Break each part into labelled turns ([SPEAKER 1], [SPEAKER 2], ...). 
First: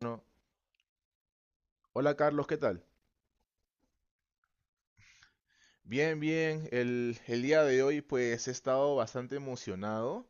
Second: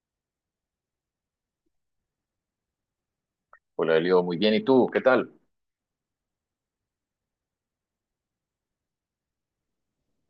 [SPEAKER 1] Bueno, hola Carlos, ¿qué tal?
[SPEAKER 2] Hola, Elio, muy bien. ¿Y tú? ¿Qué tal?
[SPEAKER 1] Bien, bien. El día de hoy pues he estado bastante emocionado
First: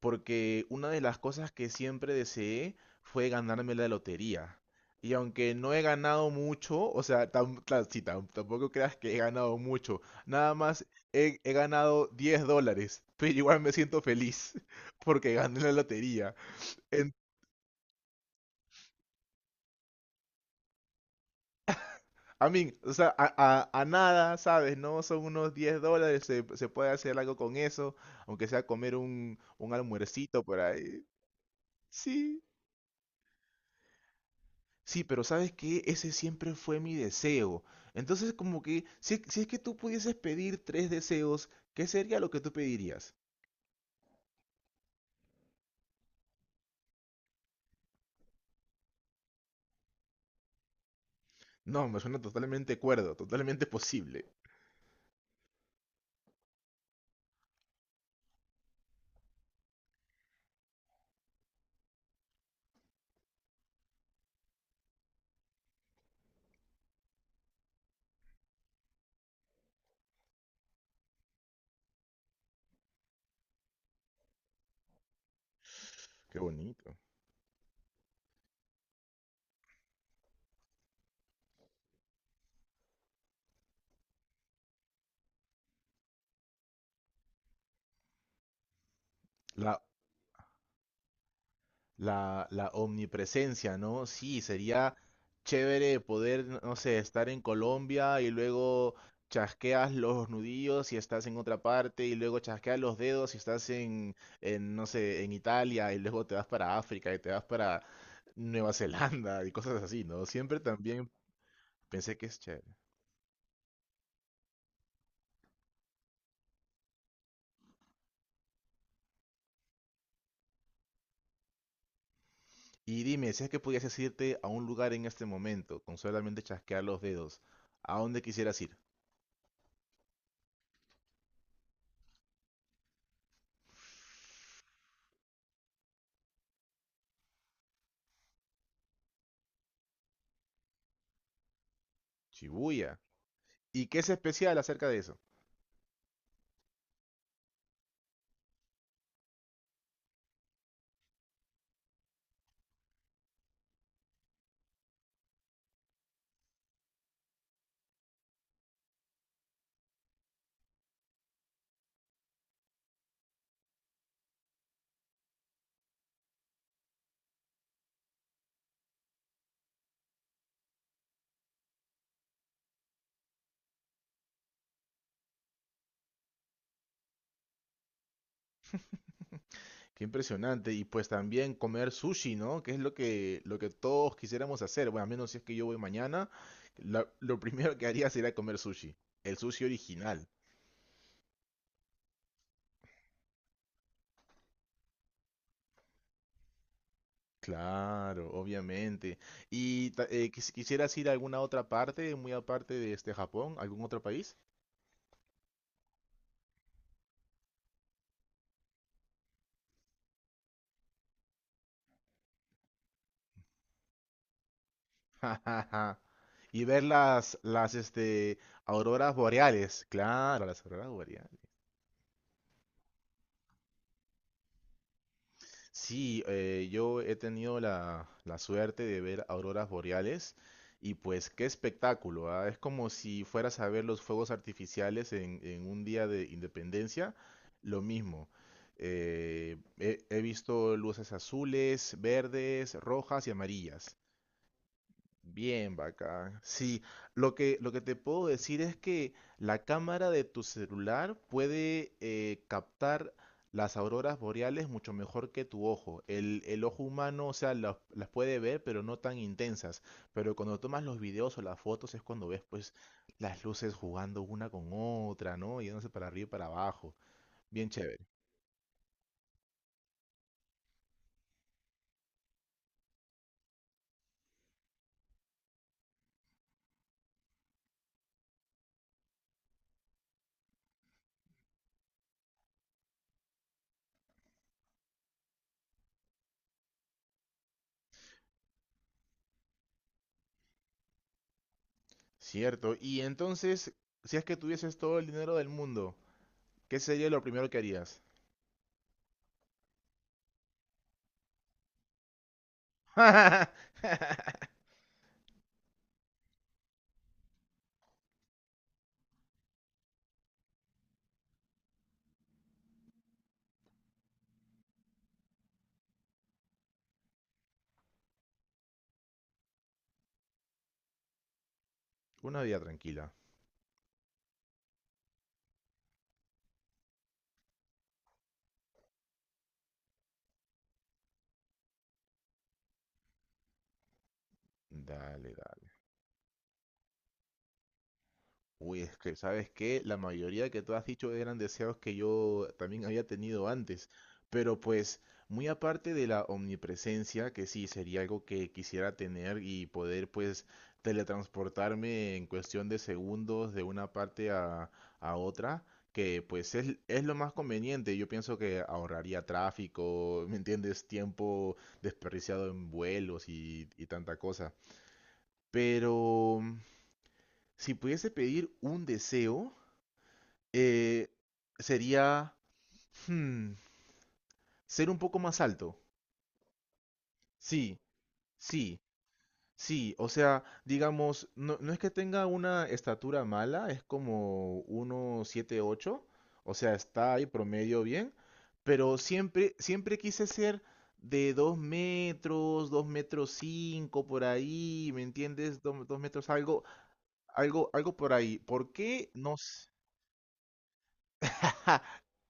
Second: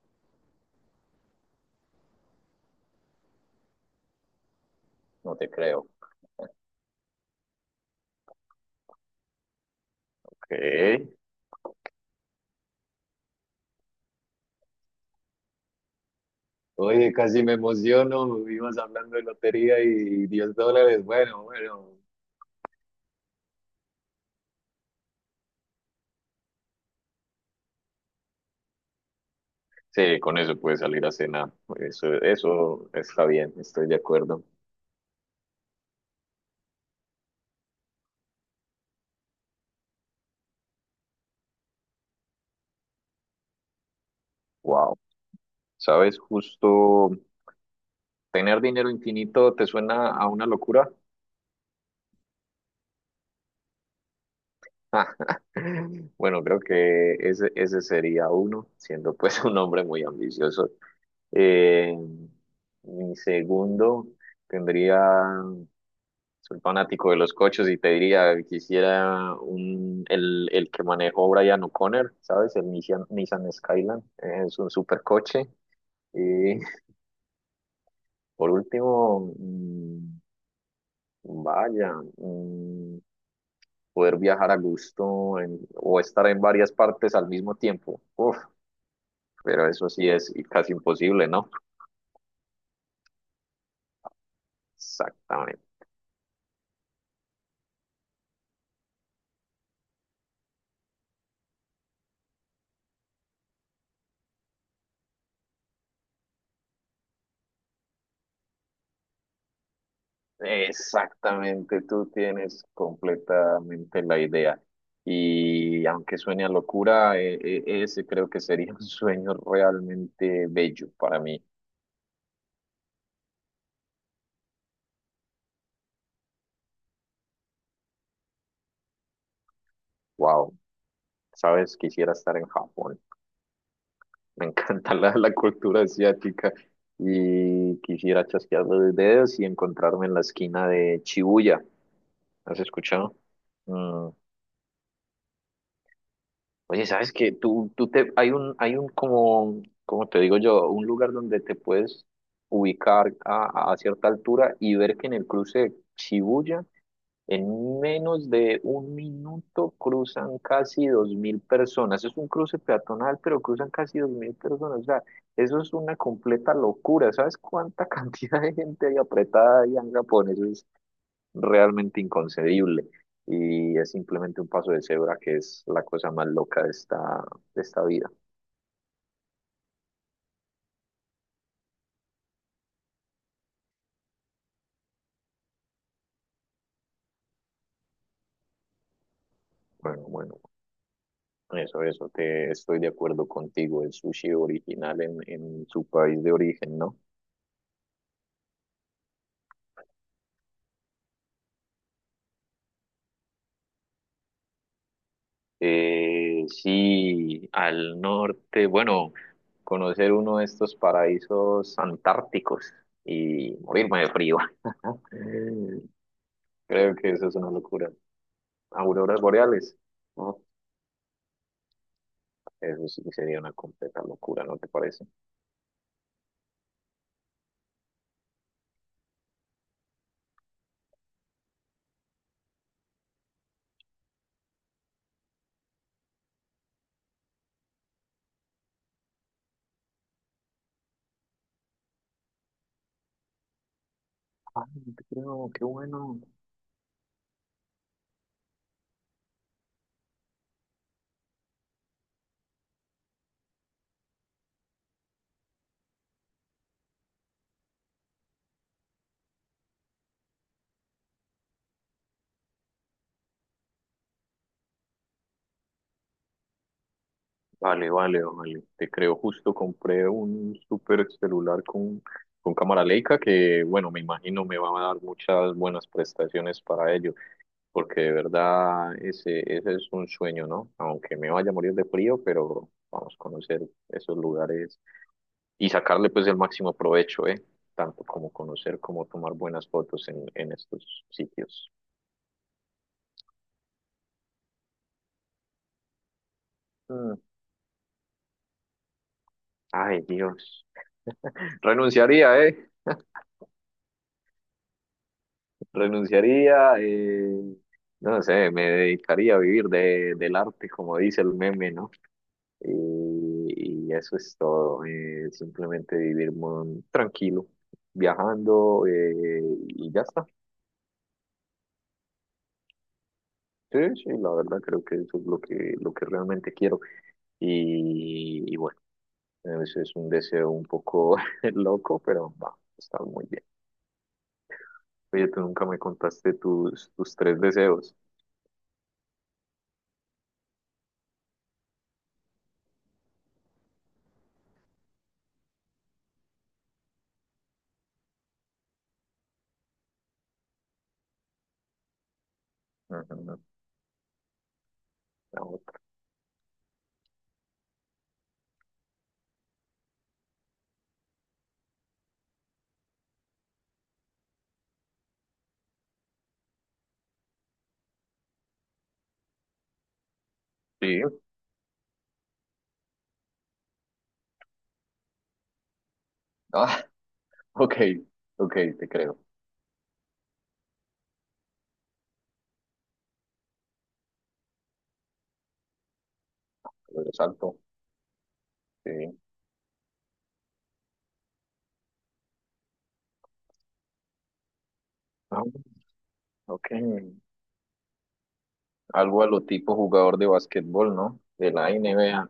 [SPEAKER 1] porque una de las cosas que siempre deseé fue ganarme la lotería. Y
[SPEAKER 2] No te
[SPEAKER 1] aunque no he
[SPEAKER 2] creo.
[SPEAKER 1] ganado mucho, o sea, tampoco creas que he ganado mucho. Nada más
[SPEAKER 2] ¿Qué?
[SPEAKER 1] he ganado $10, pero igual me siento feliz porque gané la lotería.
[SPEAKER 2] Oye, casi me emociono. Ibas hablando de lotería y $10. Bueno, bueno.
[SPEAKER 1] A mí, o sea, a nada, ¿sabes? No son unos $10, se puede hacer algo con eso, aunque sea comer un
[SPEAKER 2] Sí, con
[SPEAKER 1] almuercito por
[SPEAKER 2] eso puedes
[SPEAKER 1] ahí.
[SPEAKER 2] salir a cenar. Eso,
[SPEAKER 1] Sí,
[SPEAKER 2] eso está bien, estoy de acuerdo.
[SPEAKER 1] sí, pero ¿sabes qué? Ese siempre fue mi deseo. Entonces, como que, si es que tú pudieses pedir 3 deseos, ¿qué sería lo que tú pedirías?
[SPEAKER 2] Wow. ¿Sabes? Justo tener dinero infinito te suena a una locura.
[SPEAKER 1] No, me suena totalmente cuerdo, totalmente posible.
[SPEAKER 2] Bueno, creo que ese sería uno, siendo pues un hombre muy ambicioso. Eh, mi segundo tendría. Soy fanático de los coches y te diría, quisiera el que manejó Brian O'Connor, ¿sabes? El Nissan Skyline. Es un supercoche.
[SPEAKER 1] Qué
[SPEAKER 2] Y
[SPEAKER 1] bonito.
[SPEAKER 2] por último, vaya, poder viajar a gusto o estar en varias partes al mismo tiempo. Uf, pero
[SPEAKER 1] La
[SPEAKER 2] eso sí es casi imposible, ¿no?
[SPEAKER 1] la omnipresencia, ¿no? Sí, sería
[SPEAKER 2] Exactamente.
[SPEAKER 1] chévere poder, no sé, estar en Colombia y luego chasqueas los nudillos y estás en otra parte y luego chasqueas los dedos y estás en, no sé, en Italia y luego te vas para África y te vas para Nueva Zelanda y cosas así, ¿no? Siempre también
[SPEAKER 2] Exactamente, tú
[SPEAKER 1] pensé que es
[SPEAKER 2] tienes
[SPEAKER 1] chévere.
[SPEAKER 2] completamente la idea. Y aunque suene a locura, ese creo que sería un sueño realmente bello para mí.
[SPEAKER 1] Y dime, si es que pudieses irte a un lugar en este momento con solamente chasquear los dedos, ¿a dónde quisieras ir?
[SPEAKER 2] Wow, sabes, quisiera estar en Japón. Me encanta la cultura asiática y quisiera chasquear los dedos y encontrarme en la esquina de Shibuya. ¿Has
[SPEAKER 1] Shibuya.
[SPEAKER 2] escuchado?
[SPEAKER 1] ¿Y qué
[SPEAKER 2] Mm,
[SPEAKER 1] es especial acerca de eso?
[SPEAKER 2] Oye, ¿sabes qué? Hay un como te digo yo, un lugar donde te puedes ubicar a cierta altura y ver que en el cruce de Shibuya, en menos de un minuto cruzan casi 2.000 personas. Es un cruce peatonal, pero cruzan casi 2.000 personas. O sea, eso es una completa locura. ¿Sabes cuánta cantidad de gente hay apretada ahí en Japón? Eso realmente inconcebible y es simplemente un paso de cebra que es la cosa más loca de esta vida.
[SPEAKER 1] Qué impresionante. Y pues también comer sushi, ¿no? Que es lo que todos quisiéramos hacer. Bueno, a menos si es que yo voy mañana, lo primero que haría sería comer sushi. El sushi
[SPEAKER 2] Bueno,
[SPEAKER 1] original.
[SPEAKER 2] bueno, eso, te estoy de acuerdo contigo, el sushi original en su país de origen, ¿no?
[SPEAKER 1] Claro, obviamente. ¿ quisieras ir a alguna otra parte, muy aparte de este Japón, ¿algún otro país?
[SPEAKER 2] Sí, al norte, bueno, conocer uno de estos paraísos antárticos y morirme de frío.
[SPEAKER 1] Ja, ja, ja. Y ver
[SPEAKER 2] Creo que eso es
[SPEAKER 1] las,
[SPEAKER 2] una
[SPEAKER 1] las
[SPEAKER 2] locura.
[SPEAKER 1] este, auroras
[SPEAKER 2] Auroras boreales,
[SPEAKER 1] boreales.
[SPEAKER 2] ¿no?
[SPEAKER 1] Claro, las auroras boreales.
[SPEAKER 2] Eso sí que sería una completa locura, ¿no te parece?
[SPEAKER 1] Sí, yo he tenido la suerte de ver auroras boreales y pues qué espectáculo, ¿ah? Es como si fueras a ver los fuegos artificiales en un día de independencia, lo mismo. He visto luces azules, verdes, rojas y amarillas.
[SPEAKER 2] Ah, no te creo, qué
[SPEAKER 1] Bien,
[SPEAKER 2] bueno.
[SPEAKER 1] bacán. Sí, lo que te puedo decir es que la cámara de tu celular puede captar las auroras boreales mucho mejor que tu ojo. El ojo humano, o sea, las puede ver, pero no tan intensas. Pero cuando tomas los videos o las fotos es cuando ves, pues, las luces jugando una con otra, ¿no? Yéndose para arriba y para abajo. Bien
[SPEAKER 2] Vale,
[SPEAKER 1] chévere.
[SPEAKER 2] vale, vale. Te creo, justo compré un super celular con cámara Leica que, bueno, me imagino me va a dar muchas buenas prestaciones para ello, porque de verdad ese es un sueño, ¿no? Aunque me vaya a morir de frío, pero vamos a conocer esos lugares y sacarle pues el máximo provecho, ¿eh? Tanto como conocer como tomar buenas fotos en estos sitios.
[SPEAKER 1] Cierto. Y entonces, si es que tuvieses todo el dinero del mundo, ¿qué sería
[SPEAKER 2] Mm.
[SPEAKER 1] lo primero que harías?
[SPEAKER 2] Ay, Dios. Renunciaría, ¿eh? Renunciaría, no sé, me dedicaría a vivir del arte, como dice el meme, ¿no? Y eso es todo, simplemente vivir tranquilo, viajando y ya está.
[SPEAKER 1] Una vida tranquila.
[SPEAKER 2] Sí, sí, la verdad creo que eso es lo que realmente quiero. Y bueno, eso es un deseo un poco loco, pero va, está muy bien. Oye,
[SPEAKER 1] Dale,
[SPEAKER 2] tú nunca
[SPEAKER 1] dale.
[SPEAKER 2] me contaste tus tres deseos.
[SPEAKER 1] Uy, es que, ¿sabes qué? La mayoría que tú has dicho eran deseos que yo también había tenido antes. Pero pues, muy aparte de la omnipresencia, que sí sería algo que quisiera tener y poder pues teletransportarme en cuestión de
[SPEAKER 2] Ujú,
[SPEAKER 1] segundos de una parte a
[SPEAKER 2] la
[SPEAKER 1] otra,
[SPEAKER 2] otra.
[SPEAKER 1] que pues es lo más conveniente. Yo pienso que ahorraría tráfico, ¿me entiendes? Tiempo desperdiciado en vuelos y tanta cosa. Pero si pudiese pedir un deseo,
[SPEAKER 2] Sí.
[SPEAKER 1] eh, sería hmm, ser un poco más alto.
[SPEAKER 2] Ah, ok,
[SPEAKER 1] Sí,
[SPEAKER 2] ok,
[SPEAKER 1] sí,
[SPEAKER 2] te creo.
[SPEAKER 1] sí. O sea, digamos, no, no es que tenga una estatura mala, es como 1,78. O sea,
[SPEAKER 2] Lo de
[SPEAKER 1] está ahí
[SPEAKER 2] salto,
[SPEAKER 1] promedio bien. Pero
[SPEAKER 2] sí.
[SPEAKER 1] siempre, siempre quise ser de 2 metros, 2 metros 5 por ahí, ¿me
[SPEAKER 2] Ah,
[SPEAKER 1] entiendes? 2 metros algo,
[SPEAKER 2] ok,
[SPEAKER 1] algo, algo por ahí. ¿Por qué?
[SPEAKER 2] algo a
[SPEAKER 1] No
[SPEAKER 2] lo
[SPEAKER 1] sé.
[SPEAKER 2] tipo jugador de básquetbol, ¿no? De la NBA.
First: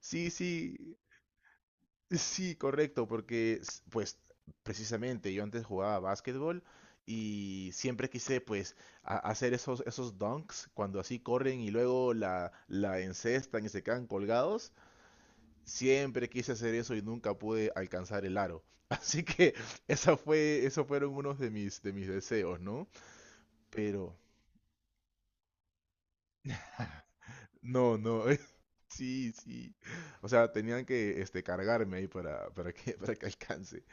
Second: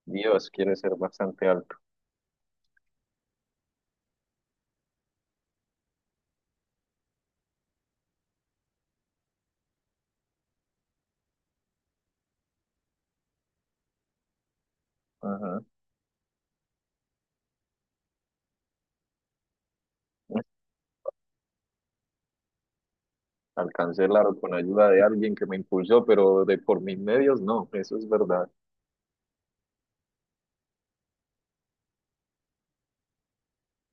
[SPEAKER 1] Sí,
[SPEAKER 2] Dios, quiere
[SPEAKER 1] sí.
[SPEAKER 2] ser bastante alto.
[SPEAKER 1] Sí, correcto, porque pues precisamente yo antes jugaba básquetbol y siempre quise pues hacer esos, esos dunks cuando así corren y luego la encestan y se quedan colgados.
[SPEAKER 2] Ajá.
[SPEAKER 1] Siempre quise hacer eso y nunca pude alcanzar el aro. Así que esos fueron unos de mis deseos, ¿no?
[SPEAKER 2] Alcancé el
[SPEAKER 1] Pero...
[SPEAKER 2] aro con ayuda de alguien que me impulsó, pero de por mis medios no,
[SPEAKER 1] No,
[SPEAKER 2] eso es
[SPEAKER 1] no,
[SPEAKER 2] verdad.
[SPEAKER 1] sí, sí. O sea, tenían que este, cargarme ahí para que, para que alcance.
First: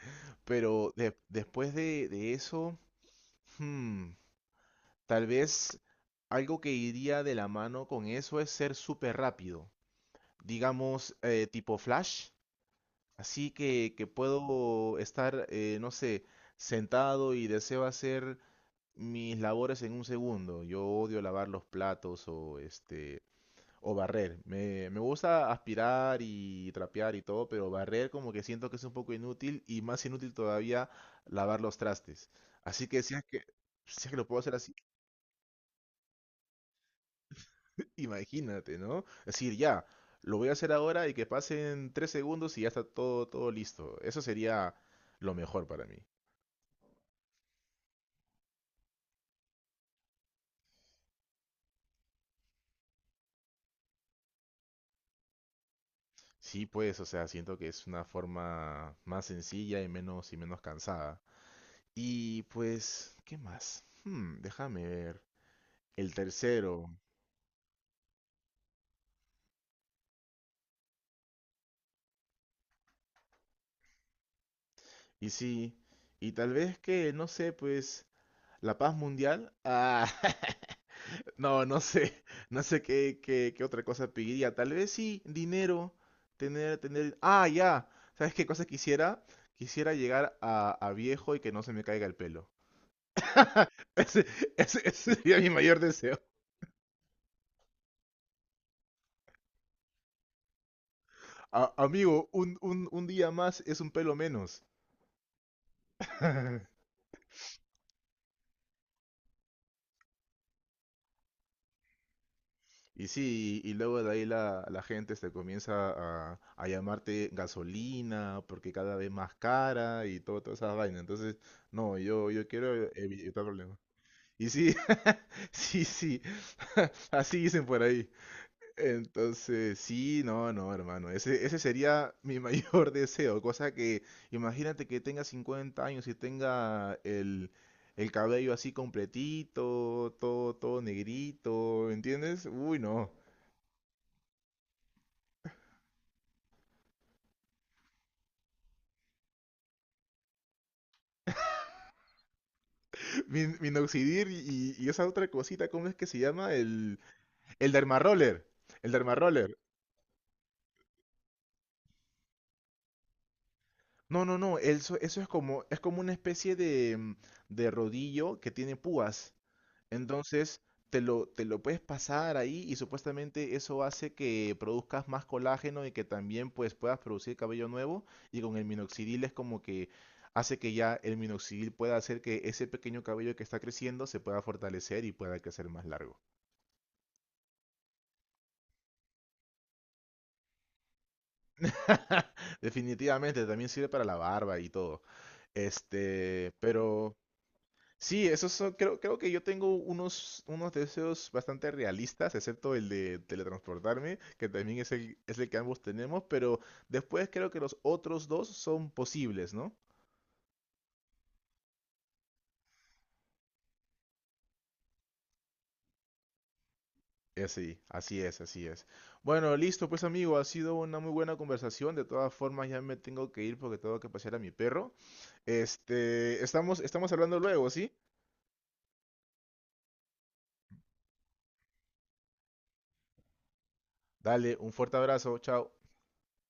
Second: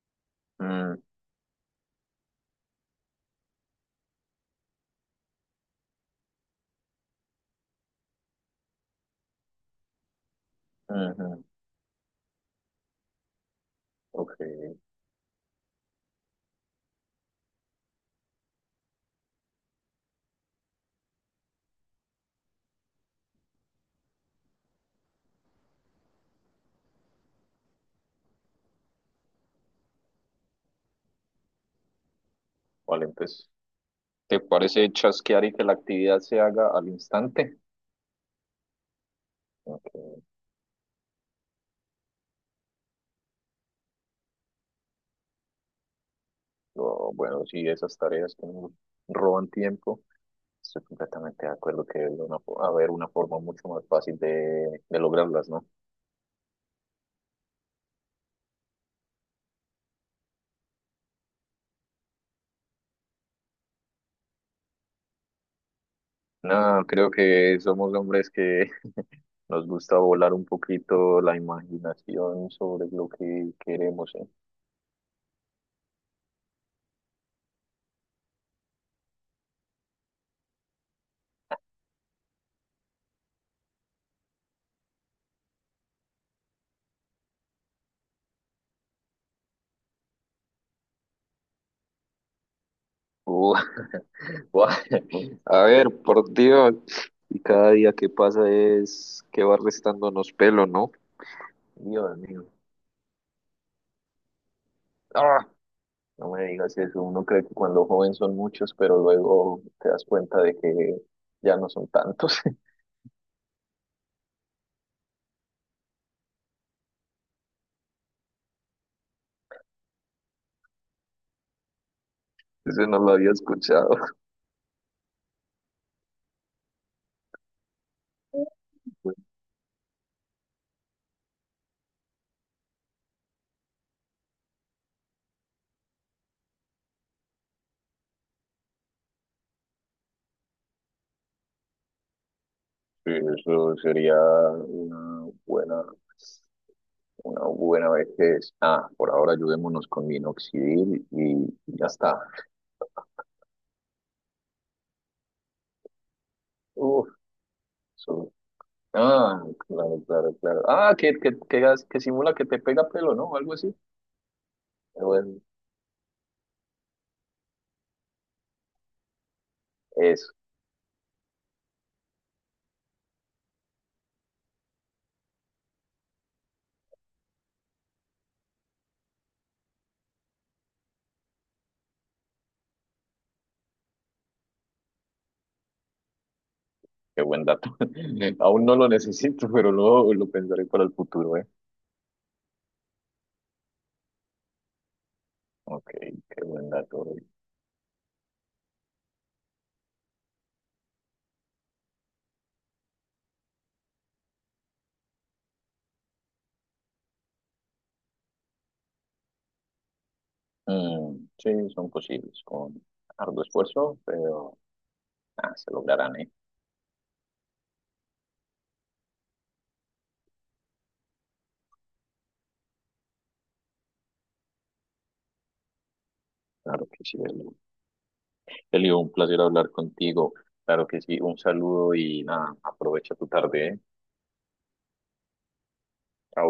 [SPEAKER 1] Pero
[SPEAKER 2] Mm,
[SPEAKER 1] después de eso, hmm, tal vez algo que iría de la mano con eso es ser súper rápido. Digamos,
[SPEAKER 2] ujú.
[SPEAKER 1] tipo Flash. Así que
[SPEAKER 2] Ok,
[SPEAKER 1] puedo estar, no sé, sentado y deseo hacer mis labores en un segundo. Yo odio lavar los platos o este, o barrer. Me gusta aspirar y trapear y todo, pero barrer como que siento que es un poco inútil y más inútil todavía lavar los trastes. Así que
[SPEAKER 2] vale, entonces,
[SPEAKER 1] si es que lo puedo
[SPEAKER 2] ¿te
[SPEAKER 1] hacer así,
[SPEAKER 2] parece chasquear y que la actividad se haga al instante?
[SPEAKER 1] imagínate, ¿no? Es decir, ya,
[SPEAKER 2] Ok,
[SPEAKER 1] lo voy a hacer ahora y que pasen 3 segundos y ya está todo, todo listo. Eso sería lo mejor para mí.
[SPEAKER 2] bueno, sí, esas tareas que nos roban tiempo. Estoy completamente de acuerdo que debe una haber una forma mucho más fácil de lograrlas, ¿no?
[SPEAKER 1] Sí, pues, o sea, siento que es una forma más sencilla y menos cansada. Y pues, ¿qué más? Hmm, déjame ver. El
[SPEAKER 2] No,
[SPEAKER 1] tercero.
[SPEAKER 2] creo que somos hombres que nos gusta volar un poquito la imaginación sobre lo que queremos, ¿eh?
[SPEAKER 1] Y sí, y tal vez que, no sé, pues, la paz mundial. Ah, no, no sé, no sé qué, qué, qué otra cosa pediría. Tal vez sí, dinero, tener... Ah, ya, ¿sabes qué cosa quisiera? Quisiera llegar a viejo y que no se me caiga el pelo.
[SPEAKER 2] Uh,
[SPEAKER 1] Ese,
[SPEAKER 2] guau.
[SPEAKER 1] ese sería mi
[SPEAKER 2] A
[SPEAKER 1] mayor
[SPEAKER 2] ver,
[SPEAKER 1] deseo.
[SPEAKER 2] por Dios. Y cada día que pasa es que va restándonos pelo, ¿no? Dios
[SPEAKER 1] Amigo,
[SPEAKER 2] mío.
[SPEAKER 1] un día más es un pelo menos.
[SPEAKER 2] ¡Ah! No me digas eso. Uno cree que cuando joven son muchos, pero luego te das cuenta de que ya no son tantos.
[SPEAKER 1] Y sí, y luego de ahí la gente se comienza a llamarte gasolina porque cada vez más cara y todo, toda esa vaina. Entonces, no, yo
[SPEAKER 2] Eso
[SPEAKER 1] quiero
[SPEAKER 2] no lo había
[SPEAKER 1] evitar problemas.
[SPEAKER 2] escuchado.
[SPEAKER 1] Y sí, sí, sí, así dicen por ahí.
[SPEAKER 2] Pues,
[SPEAKER 1] Entonces, sí, no, no, hermano, ese sería mi mayor deseo. Cosa que, imagínate que tenga 50 años y tenga el cabello así completito, todo, todo negrito, ¿entiendes? Uy, no.
[SPEAKER 2] sí, eso sería una buena vejez. Ah, por ahora ayudémonos con minoxidil y ya está.
[SPEAKER 1] Minoxidil y esa otra cosita, ¿cómo es que se llama? El,
[SPEAKER 2] Uf,
[SPEAKER 1] el derma
[SPEAKER 2] eso-
[SPEAKER 1] roller. El derma
[SPEAKER 2] Ah,
[SPEAKER 1] roller.
[SPEAKER 2] claro, claro, claro. Ah, que que simula que te pega pelo, ¿no? Algo así.
[SPEAKER 1] No, no, no. Eso,
[SPEAKER 2] Pero
[SPEAKER 1] eso
[SPEAKER 2] bueno,
[SPEAKER 1] es como una especie de, de rodillo que tiene púas.
[SPEAKER 2] eso,
[SPEAKER 1] Entonces, te lo puedes pasar ahí y supuestamente eso hace que produzcas más colágeno y que también pues puedas producir cabello nuevo. Y con el minoxidil es como que hace que ya el minoxidil pueda hacer que ese pequeño cabello que está creciendo se pueda fortalecer y pueda crecer más largo.
[SPEAKER 2] qué buen dato. Aún no lo necesito, pero luego lo pensaré para el futuro, ¿eh?
[SPEAKER 1] Definitivamente, también sirve para la barba y todo.
[SPEAKER 2] Ok, qué
[SPEAKER 1] Este,
[SPEAKER 2] buen dato.
[SPEAKER 1] pero sí, esos son, creo, creo que yo tengo unos, unos deseos bastante realistas, excepto el de teletransportarme, que también es el que ambos tenemos, pero después creo que los otros dos son posibles, ¿no?
[SPEAKER 2] Mm, sí, son posibles con arduo esfuerzo, pero ah, se lograrán, ¿eh?
[SPEAKER 1] Sí, así es, así es. Bueno, listo, pues amigo, ha sido una muy buena conversación. De todas formas, ya me tengo que ir porque tengo que pasear a mi perro. Este, estamos,
[SPEAKER 2] Claro que
[SPEAKER 1] estamos
[SPEAKER 2] sí,
[SPEAKER 1] hablando luego, ¿sí?
[SPEAKER 2] Elio, un placer hablar contigo. Claro que sí, un saludo y nada, aprovecha tu tarde, ¿eh?
[SPEAKER 1] Dale, un fuerte abrazo, chao.
[SPEAKER 2] Chao.